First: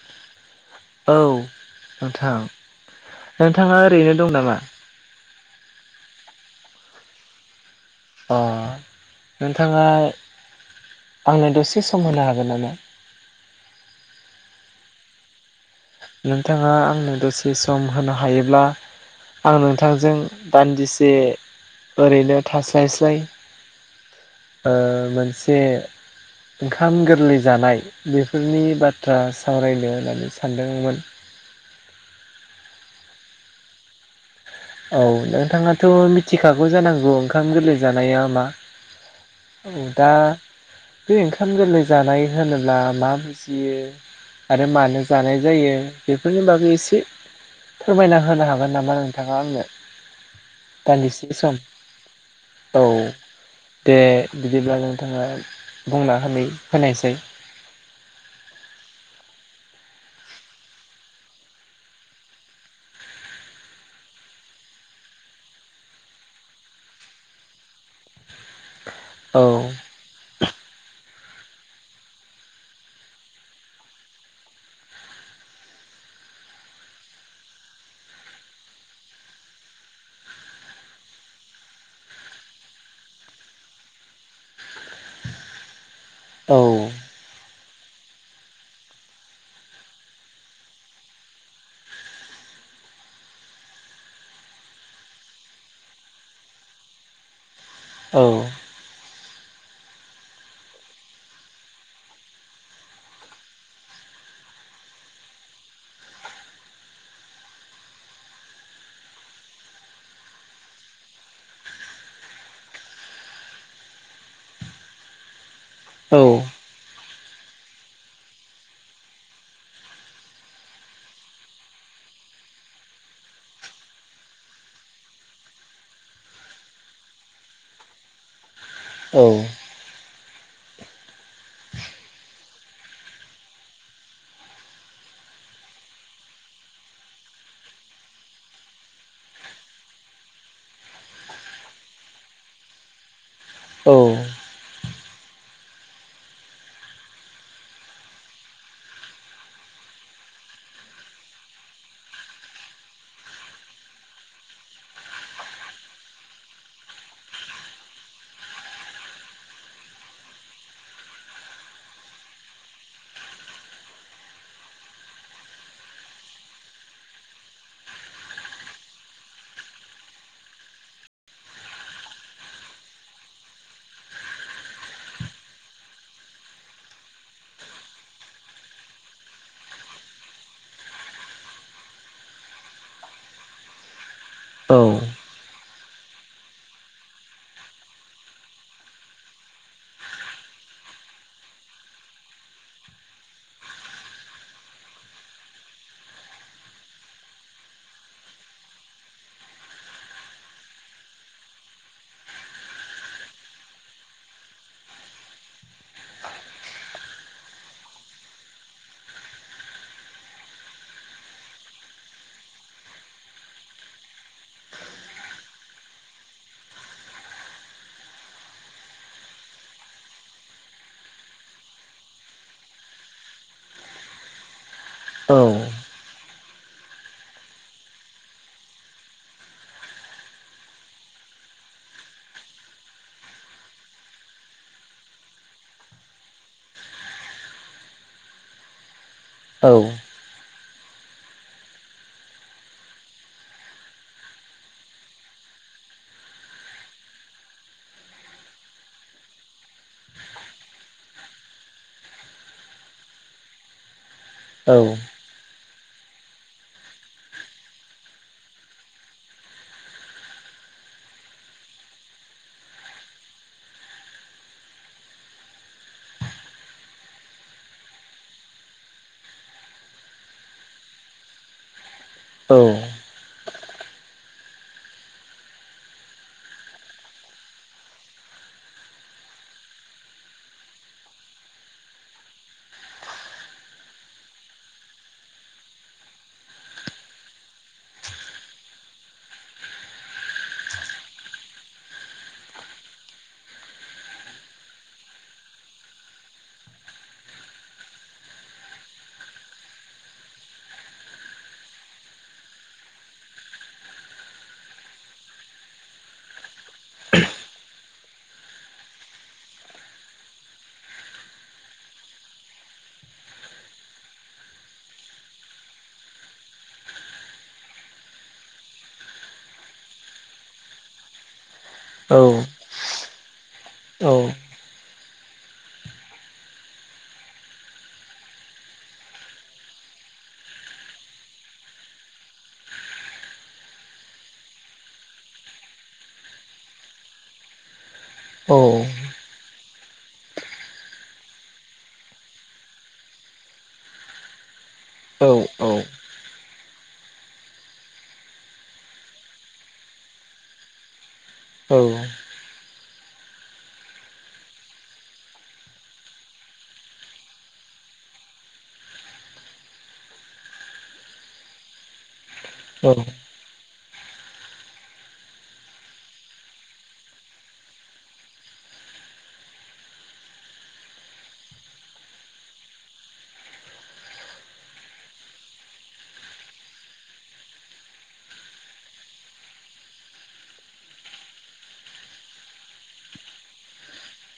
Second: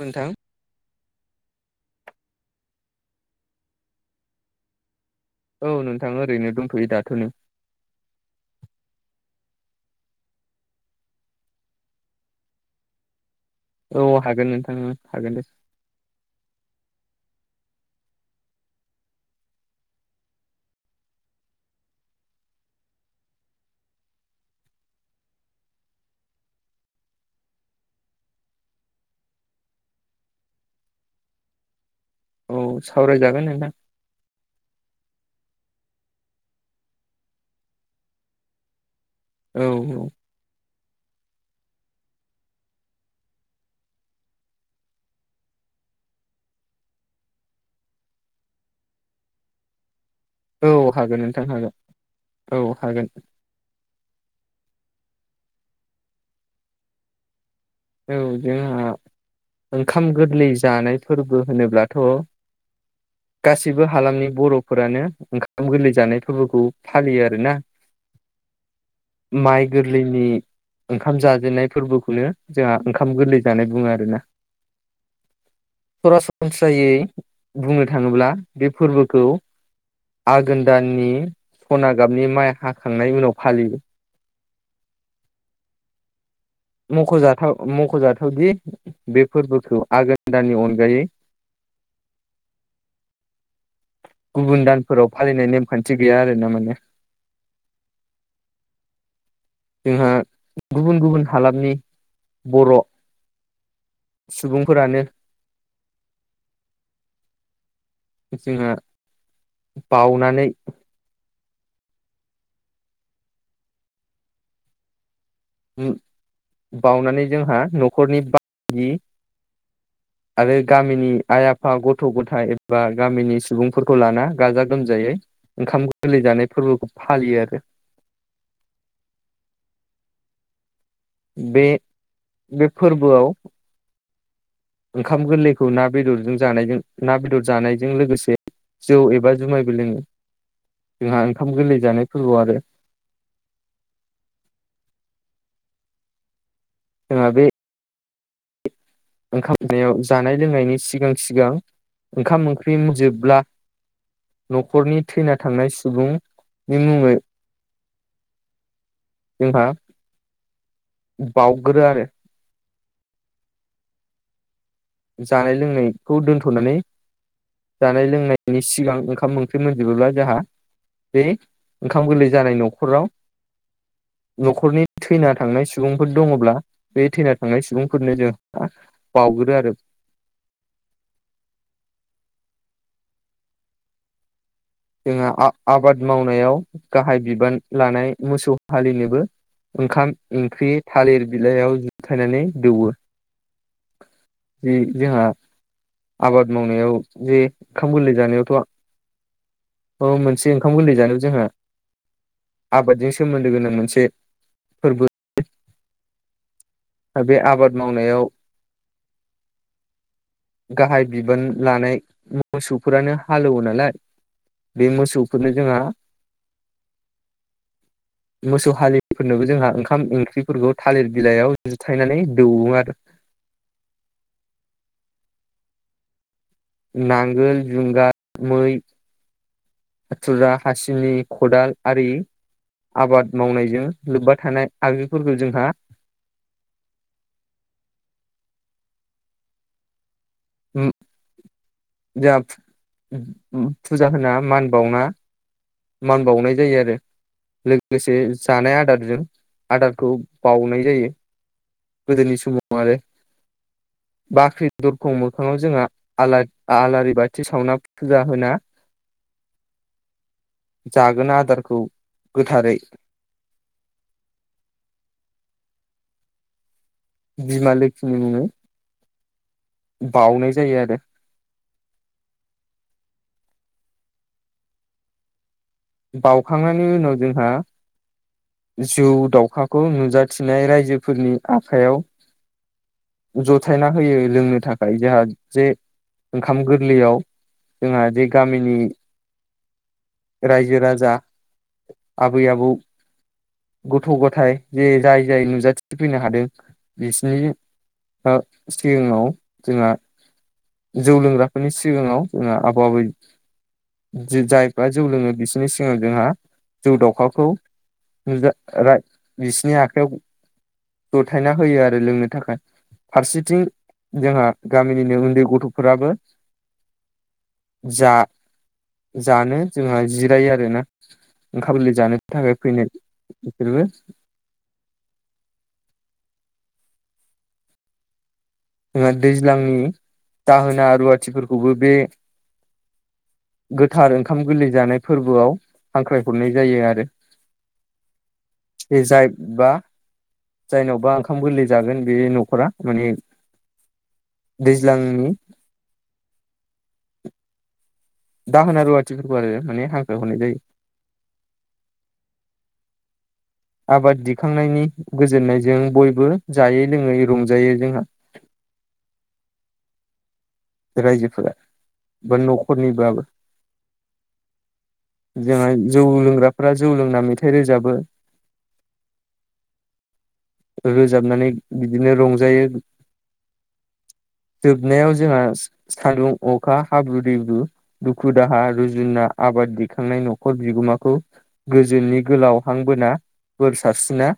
नोंथां औ नोंथां नोंथाङा ओरैनो दं नामा? औ नोंथां ओरैनो दंथ'यो दाथ'नै अ नोंथाङा आंनो दसे सम होनो हागोन नामा? औ हागोन नोंथांनो हागोन दे नोंथाङा आंनो दसे सम होनो हायोब्ला आं नोंथांजों दान्दिसे ओरैनो थास्लायस्लाय ओ मोनसे ओंखाम गोरलै जानाय बेफोरनि बाथ्रा सावरायनो होननानै सानदोंमोन। औ सावरायजागोन नोंथां औ नोंथाङाथ' मिथिखागौ जानांगौ ओंखाम गोरलै जानाया मा औ दा बे ओंखाम गोरलै जानाय होनोब्ला मा बुजियो आरो मानो जानाय जायो बेफोरनि बागै एसे फोरमायना होनो हागोन नामा नोंथाङा आंनो औ हागोन [unintelligible] नोंथां सम हागोन औ दे बिदिब्ला नोंथाङा बुंना होना होनायसै औ जोंहा ओंखाम गोरलै जानाय फोरबो होनोब्लाथ' [unintelligible] गासिबो हालामनि बर'फोरानो ओंखाम गोरलै जानाय फोरबोखौ फालियो आरोना [inaudible] औ माइ गोरलैनि ओंखाम जाजेननाय फोरबोखौनो जोंहा ओंखाम गोरलै जानाय बुङो आरो ना सरासनस्रायै बुंनो थाङोब्ला बे फोरबोखौ आघोन दाननि सना गाबनि माइ हाखांनाय उनाव फालियो औ ख'जाथाव मख'जाथावदि बे फोरबोखौ आघोन दानानि अनगायै गुबुन दानफोराव फालिनाय नेमखान्थि गैया आरो ना माने औ जोंहा गुबुन गुबुन हालामनि बर' सुबुंफोरानो जोंहा बावनानै औ बावनानै जोंहा न'खरनि बाहागि [inaudible] आरो गामिनि आइ आफा गथ' गथायाइ एबा गामिनि सुबुंफोरखौ लाना गाजा गोमजायै ओंखाम गोरलै जानाय फोरबोखौ फालियो आरो औ बे बे फोरबोआव ओंखाम गोरलैखौ ना बेदरजों जानायजों ना बेदर जानायजों लोगोसे जौ एबा जुमायबो लोङो जोंहा ओंखाम गोरलै जानाय फोरबोआव आरो औ जोंहा बे ओंखाम सनायाव जानाय लोंनायनि सिगां सिगां ओंखाम ओंख्रि जोबब्ला न'खरनि थैना थांनाय सुबुंनि मुङै जोंहा बावग्रो आरो जानाय लोंनायखौ दोनथ'नानै जानाय लोंनायनि सिगां ओंखाम ओंख्रि मोनजोबोब्ला जाहा बे ओंखाम गोरलै जानाय न'खराव न'खरनि थैना थांनाय सुबुंफोर दङब्ला बे थैना थांनाय सुबुंफोरनो जों बावउगोरो आरो औ आ-आबाद मावनायाव गाहाय बिबान लानाय मोसौ हालिनोबो ओंखाम ओंख्रि थालिर बिलाइयाव जुथायनानै दौवो। बि जोंहा आबाद मावनायाव जे ओंखाम गोरलै जानायावथ' खौ मोनसे ओंखाम गोरलै जानायाव जोंहा आबादजों सोमोन्दो गोनां मोनसे फोरबो बे आबाद मावनायाव गाहाय बिबान लानाय मोसौफोरानो हालेवो नालाय। बे मोसौखौनो जोंहा [inaudible] मोसौ हालिफोरनोबो जोंहा ओंखाम ओंख्रिफोरखौ थालिर बिलाइयाव जुथायनानै दौवो आरो औ नांगोल जुंगार मै हाथुरा हासिनि खदाल आरि आबाद मावनायजों लोब्बा थानाय आगजुफोरखौ जोंहा औ उम जाहाब फुजा होना मान बावना मान बावनाय जायो आरो लोगोसे जानाय आदारजों आदारखौ बउनाय जायो। गोदोनि समाव आरो बाख्रि औ दरखं मोखाङाव जोंहा आलार आलारि बाथि सावना फुजा होना जागोना आदारखौ गोथारै बिमा लोखिनि मुङै बउनाय जायो आरो। औ बावउखांनायनि उनाव जोंहा जौ दाउखाखौ नुजाथिनाय रायजोफोरनि आखायाव जथायना होयो लोंनो थाखाय जोंहा जे ओंखाम गोरलैयाव जोंहा जे गामिनि रायजो राजा आबै आबौ गथ' गथाय जे जाय जाय नुजाथिफैनो हादों बिसिनि ओ सिगाङाव जोंहा जौ लोंग्राफोरनि सिगाङाव जोंहा आबौ आबै जाय बा जौ लोङो बिसोरनि सिगाङाव जोंहा जौ दाउखाखौ नुजा राय बिसिनि आखायाव जथायना होयो आरो लोंनो थाखाय। फारसेथिं जोंहा गामिनिनो उन्दै गथ'फोराबो जा जानो जोंहा जिरायो आरो ना ओंखाम गोरलै जानोनि थाखाय फैनाय बिसोरबो। औ जोंहा दैज्लांनि जाहोना रुवाथिफोरखौबो बे गोथार ओंखाम गोरलै जानाय फोरबोआव हांख्रायहरनाय जायो आरो। औ बे जायबा जायनावबा ओंखाम गोरलै जागोन बे न'खरा माने दैज्लांनि औ औ दाहोना रुवाथिफोरखौ आरो माने हांख्राय हरनाय जायो। औ आबाद दिखांनायनि गोजोननायजों बयबो जायै लोङै रंजायो जोंहा रायजोफोरा बा औ न'खरनिब्लाबो। जोंहा जौ लोंग्राफोरा जौ लोंना मेथाइ रोजाबो। रोजाबनानै बिदिनो रंजायो जोबनायाव जोंहा सान्दुं अखा हाब्रु दैब्रु दुखु दाहा रुजुना आबाद दिखांनाय न'खर बिगोमाखौ गोजोननि गोलावहांबोना बोर सारस्रिना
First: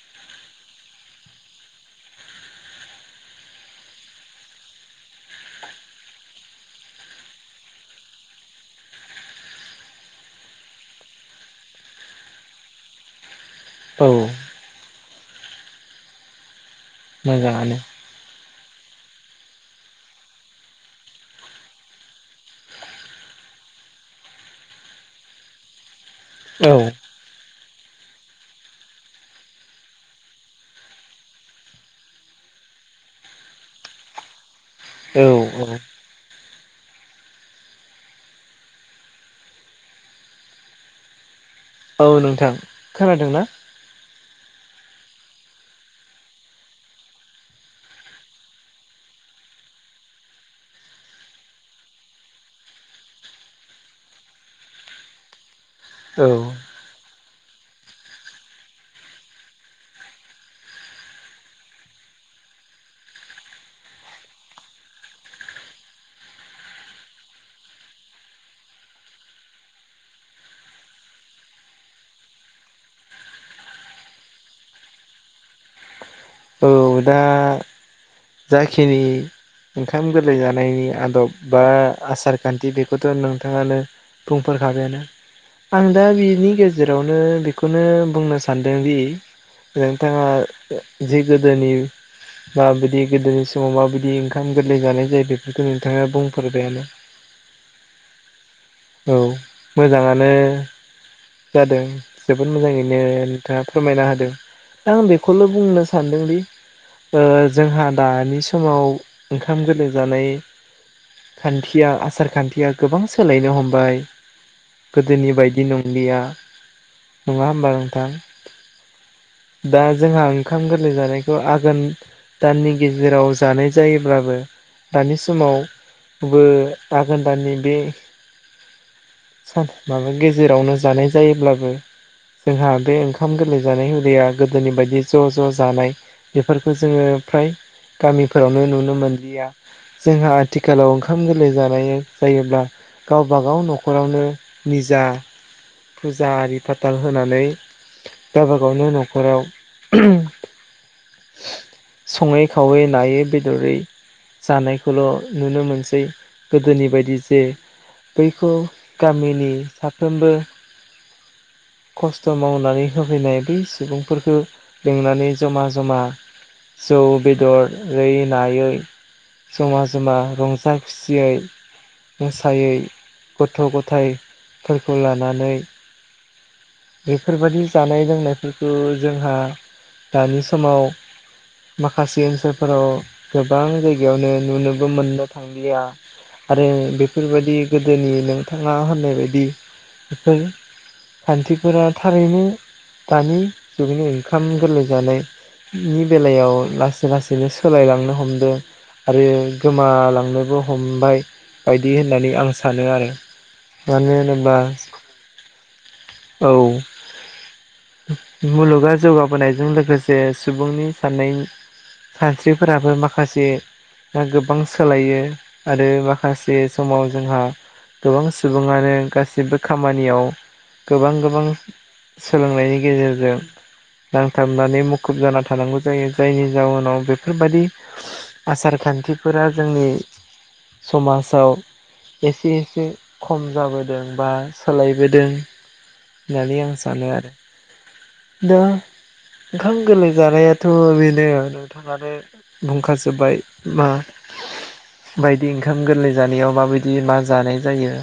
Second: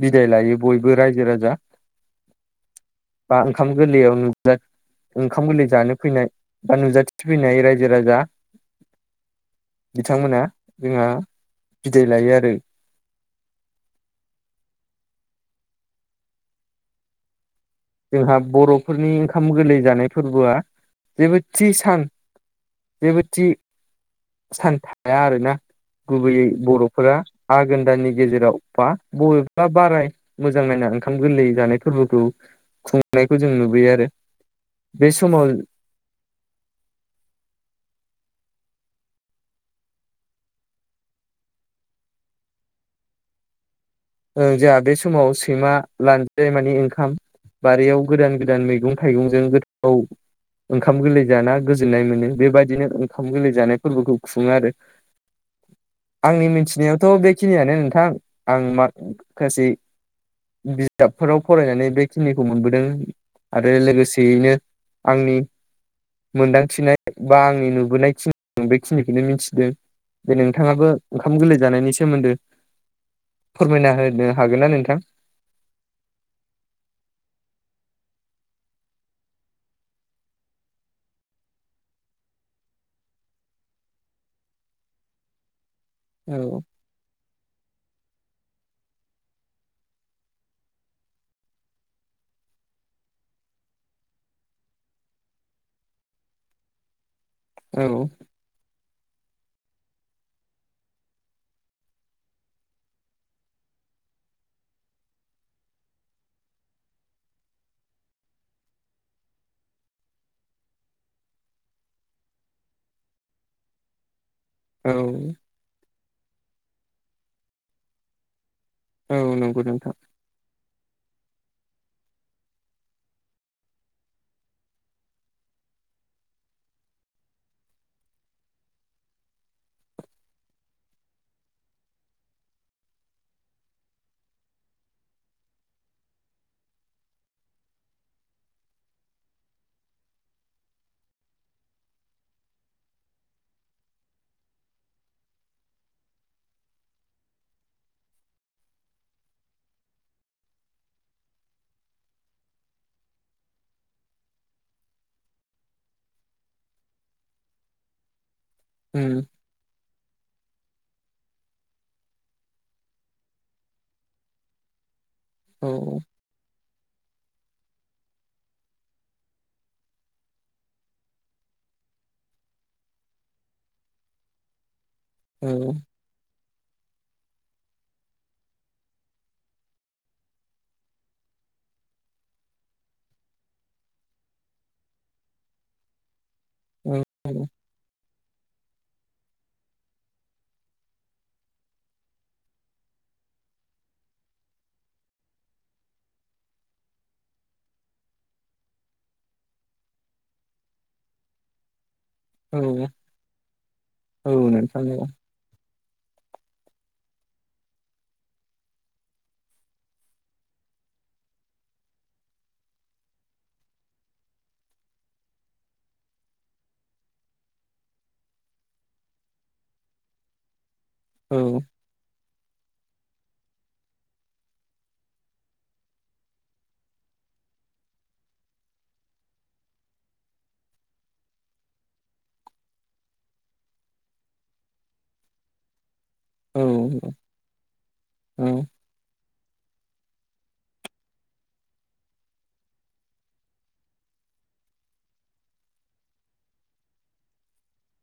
बिदाय लायो बयबो रायजो राजा बा ओंखाम गोरलैयाव नुजा ओंखाम गोरलै जानो फैनाय बा नुजाथिफैनाय रायजो राजा बिथांमोना जोंहा बिदाय लायो आरो। औ मोजाङानो जोंहा बर'फोरनि ओंखाम गोरलै जानाय फोरबोआ जेबो थि सान जेबो थि सान थाया आरोना गुबैयै औ बर'फोरा आघोन दानि गेजेराव बा बबेबा बाराय मोजां नायना ओंखाम गोरलै जानाय फोरबोखौ खुंनायखौ जों नुबयो आरो। बे औ समाव औ औ नोंथां खोनादोंना? ओ जोंहा बे समाव सैमा लानजाय मानिे ओंखाम बारियाव गोदान गोदान मैगं थाइगंजों गोथाव ओंखाम गोरलै जाना गोजोन्नाय मोनो बेबायदिनो ओंखाम गोरलै जानाय फोरबोखौ खुङो आरो। औ आंनि मिथिनायावथ' बेखिनियानो नोंथां आं माखासै बिजाबफोराव फरायनानै बेखिनिखौ मोनबोदों आरो लोगोसेयैनो आंनि मोनदांथिनाय बा आंनि नुबोनायखिनि बेखिनिखौनो मिथिदों। बे नोंथाङाबो ओंखाम गोरलै जानायनि सोमोन्दो फोरमायना होनो हागोनना नोंथां? औ दा जाखिनि ओंखाम गोरलै जानायनि आदब बा आसार खान्थि बेखौथ' नोंथाङानो बुंफोरखाबायानो आं दा बिनि औ गेजे जेरावनो बेखौनो बुंनो सानदोंदि नोंथाङा जि जोंनि माबायदि गोदोनि समाव माबायदि ओंखाम गोरलै जानाय जायो बेफोरखौ नोंथाङा बुंफेरबायानो। [inaudible] औ औ मोजाङानो जादों जोबोद मोजाङैनो नोंथाङा फोरमायना होदों। आं बेखौल' बुंनो सान्दों दि ओ जोंहा दानि समाव ओंखाम गोरलै जानाय खान्थिया आसार खान्थिया गोबां सोलायनो हमबाय औ गोदोनि बायदि नंलिया, नङा हबा नोंथां? औ नंगौ दा नोंथां जोंहा ओंखाम गोरलै जानाय स' आघोन दाननि गेजेराव जानाय जायोब्लाबो दानि समाव बो आघोन दानि बे माबा गेजेरावनो जानाय जायोब्लाबो जोंहा बे ओंखाम गोरलै जानाय हुदाया गोदोनि बायदि ज' ज' जानाय बेफोरखौ जोङो फ्राय गामिफोरावनो नुनो मोनलिया। जोंहा आथिखालाव ओंखाम गोरलै जानाय जायोब्ला गावबागाव न'खरावनो निजा फुजा आरि फाथाल होनानै गावबा गावनो न'खराव सङै खावै नायै बेदरै जानायखौल' नुनो मोनसै। गोदोनि बायदि जे बैखौ उम गामिनि साफ्रोमबो खस्थ' मावनानै होफैनाय बै सुबुंफोरखौ लिंनानै जम औ जमा जौ बेदरै नायै जमा जमा रंजा खुसियै मोसायै गथ' गथायफोरखौ लानानै औ बेफोरबायाददि जानाय लोंनायफोरखौ जोंहा दानि समाव माखासे ओनसोलफोराव गोबां जायगायावनो नुनोबो मोननो थांलिया आरो औ बेफोरबायदि गोदोनि नोंथाङा होननाय बायदि बेफोर खान्थिफोरा थारैनो दानि जुगनि ओंखाम गोरलै जानाय नि बेलायाव लासै लासैनो सोलायलांनो हमदों। आरो गोमालांनोबो हमबाय। बायदि होननानै आं सानो औ आरो मानो औ होनोब्ला नोंथां औ औ मुलुगा जौगाबोनायजों लोगोसे जे सुबुंनि साननाय सानस्रिफोराबो माखासे गोबां सोलायो आरो माखासे समाव जोंहा गोबां सुबुङानो गासिबो खामानियाव गोबां गोबां औ सोलोंनायनि गेजेरजों नांथाबनानै मु मुखुब जाना थानांगौ जायो जायनि जाउनाव बेफोरबायदि आसार खान्थिफोरा जोंनि समाजाव एसे एसे खम जाबोदों बा सोलायबोदों नानै औ आं सानो आरो। द ओंखाम गोरलै जानायाथ' बेनो नोंथाङानो बुंखाजोबाय मा बायदि ओंखाम गोरलै जानायाव माबायदि मा जानाय जायो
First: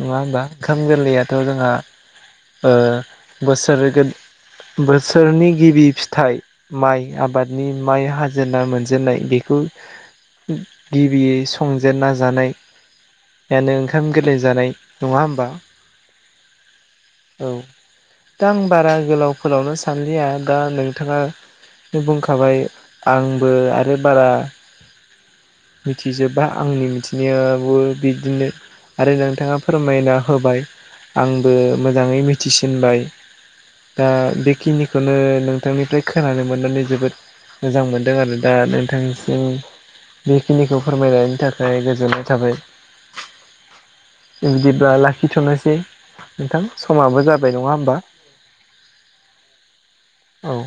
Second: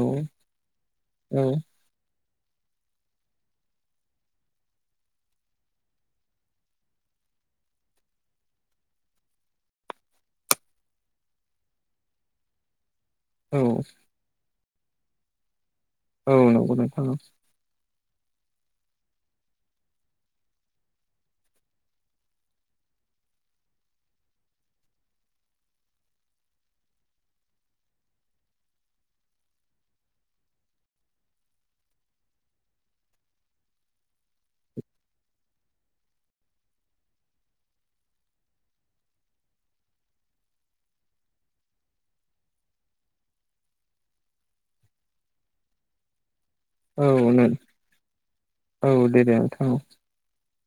नङा होमबा ओंखाम गोरलैयाथ' औ जोंहा ओ बोसोर सोरनि गिबि फिथाइ माइ आबादनि माइ हाजेनना मोनजेननाय बेखौ गिबियै संजेनना जानाय औ ानो ओंखाम गोरलै जानाय नङा होमबा औ नंगौ नोंथां नंगौ औ दा आं बारा गोलाव फोलावनो सानलिया दा नोंथाङा बुंखाबाय आंबो आरो बारा मिथिजोबा आंनि मिथिनायाबो बिदिनो आरो नोंथाङा फोरमायना होबाय आंबो मोजाङै मिथिसिनबाय दा बेखिनिखौनो नोंथांनिफ्राय खोनानो मोननानै जोबोद मोजां मोनदों आरो दा नोंथांसिम बेखिनिखौ फोरमायायनायनि थाखाय गोजोननाय थाबाय बिदिब्ला लाखिथ'नोसै नोंथां औ समाबो नों जाबाय नङा होमबा औ दे दे नोंथां औ औ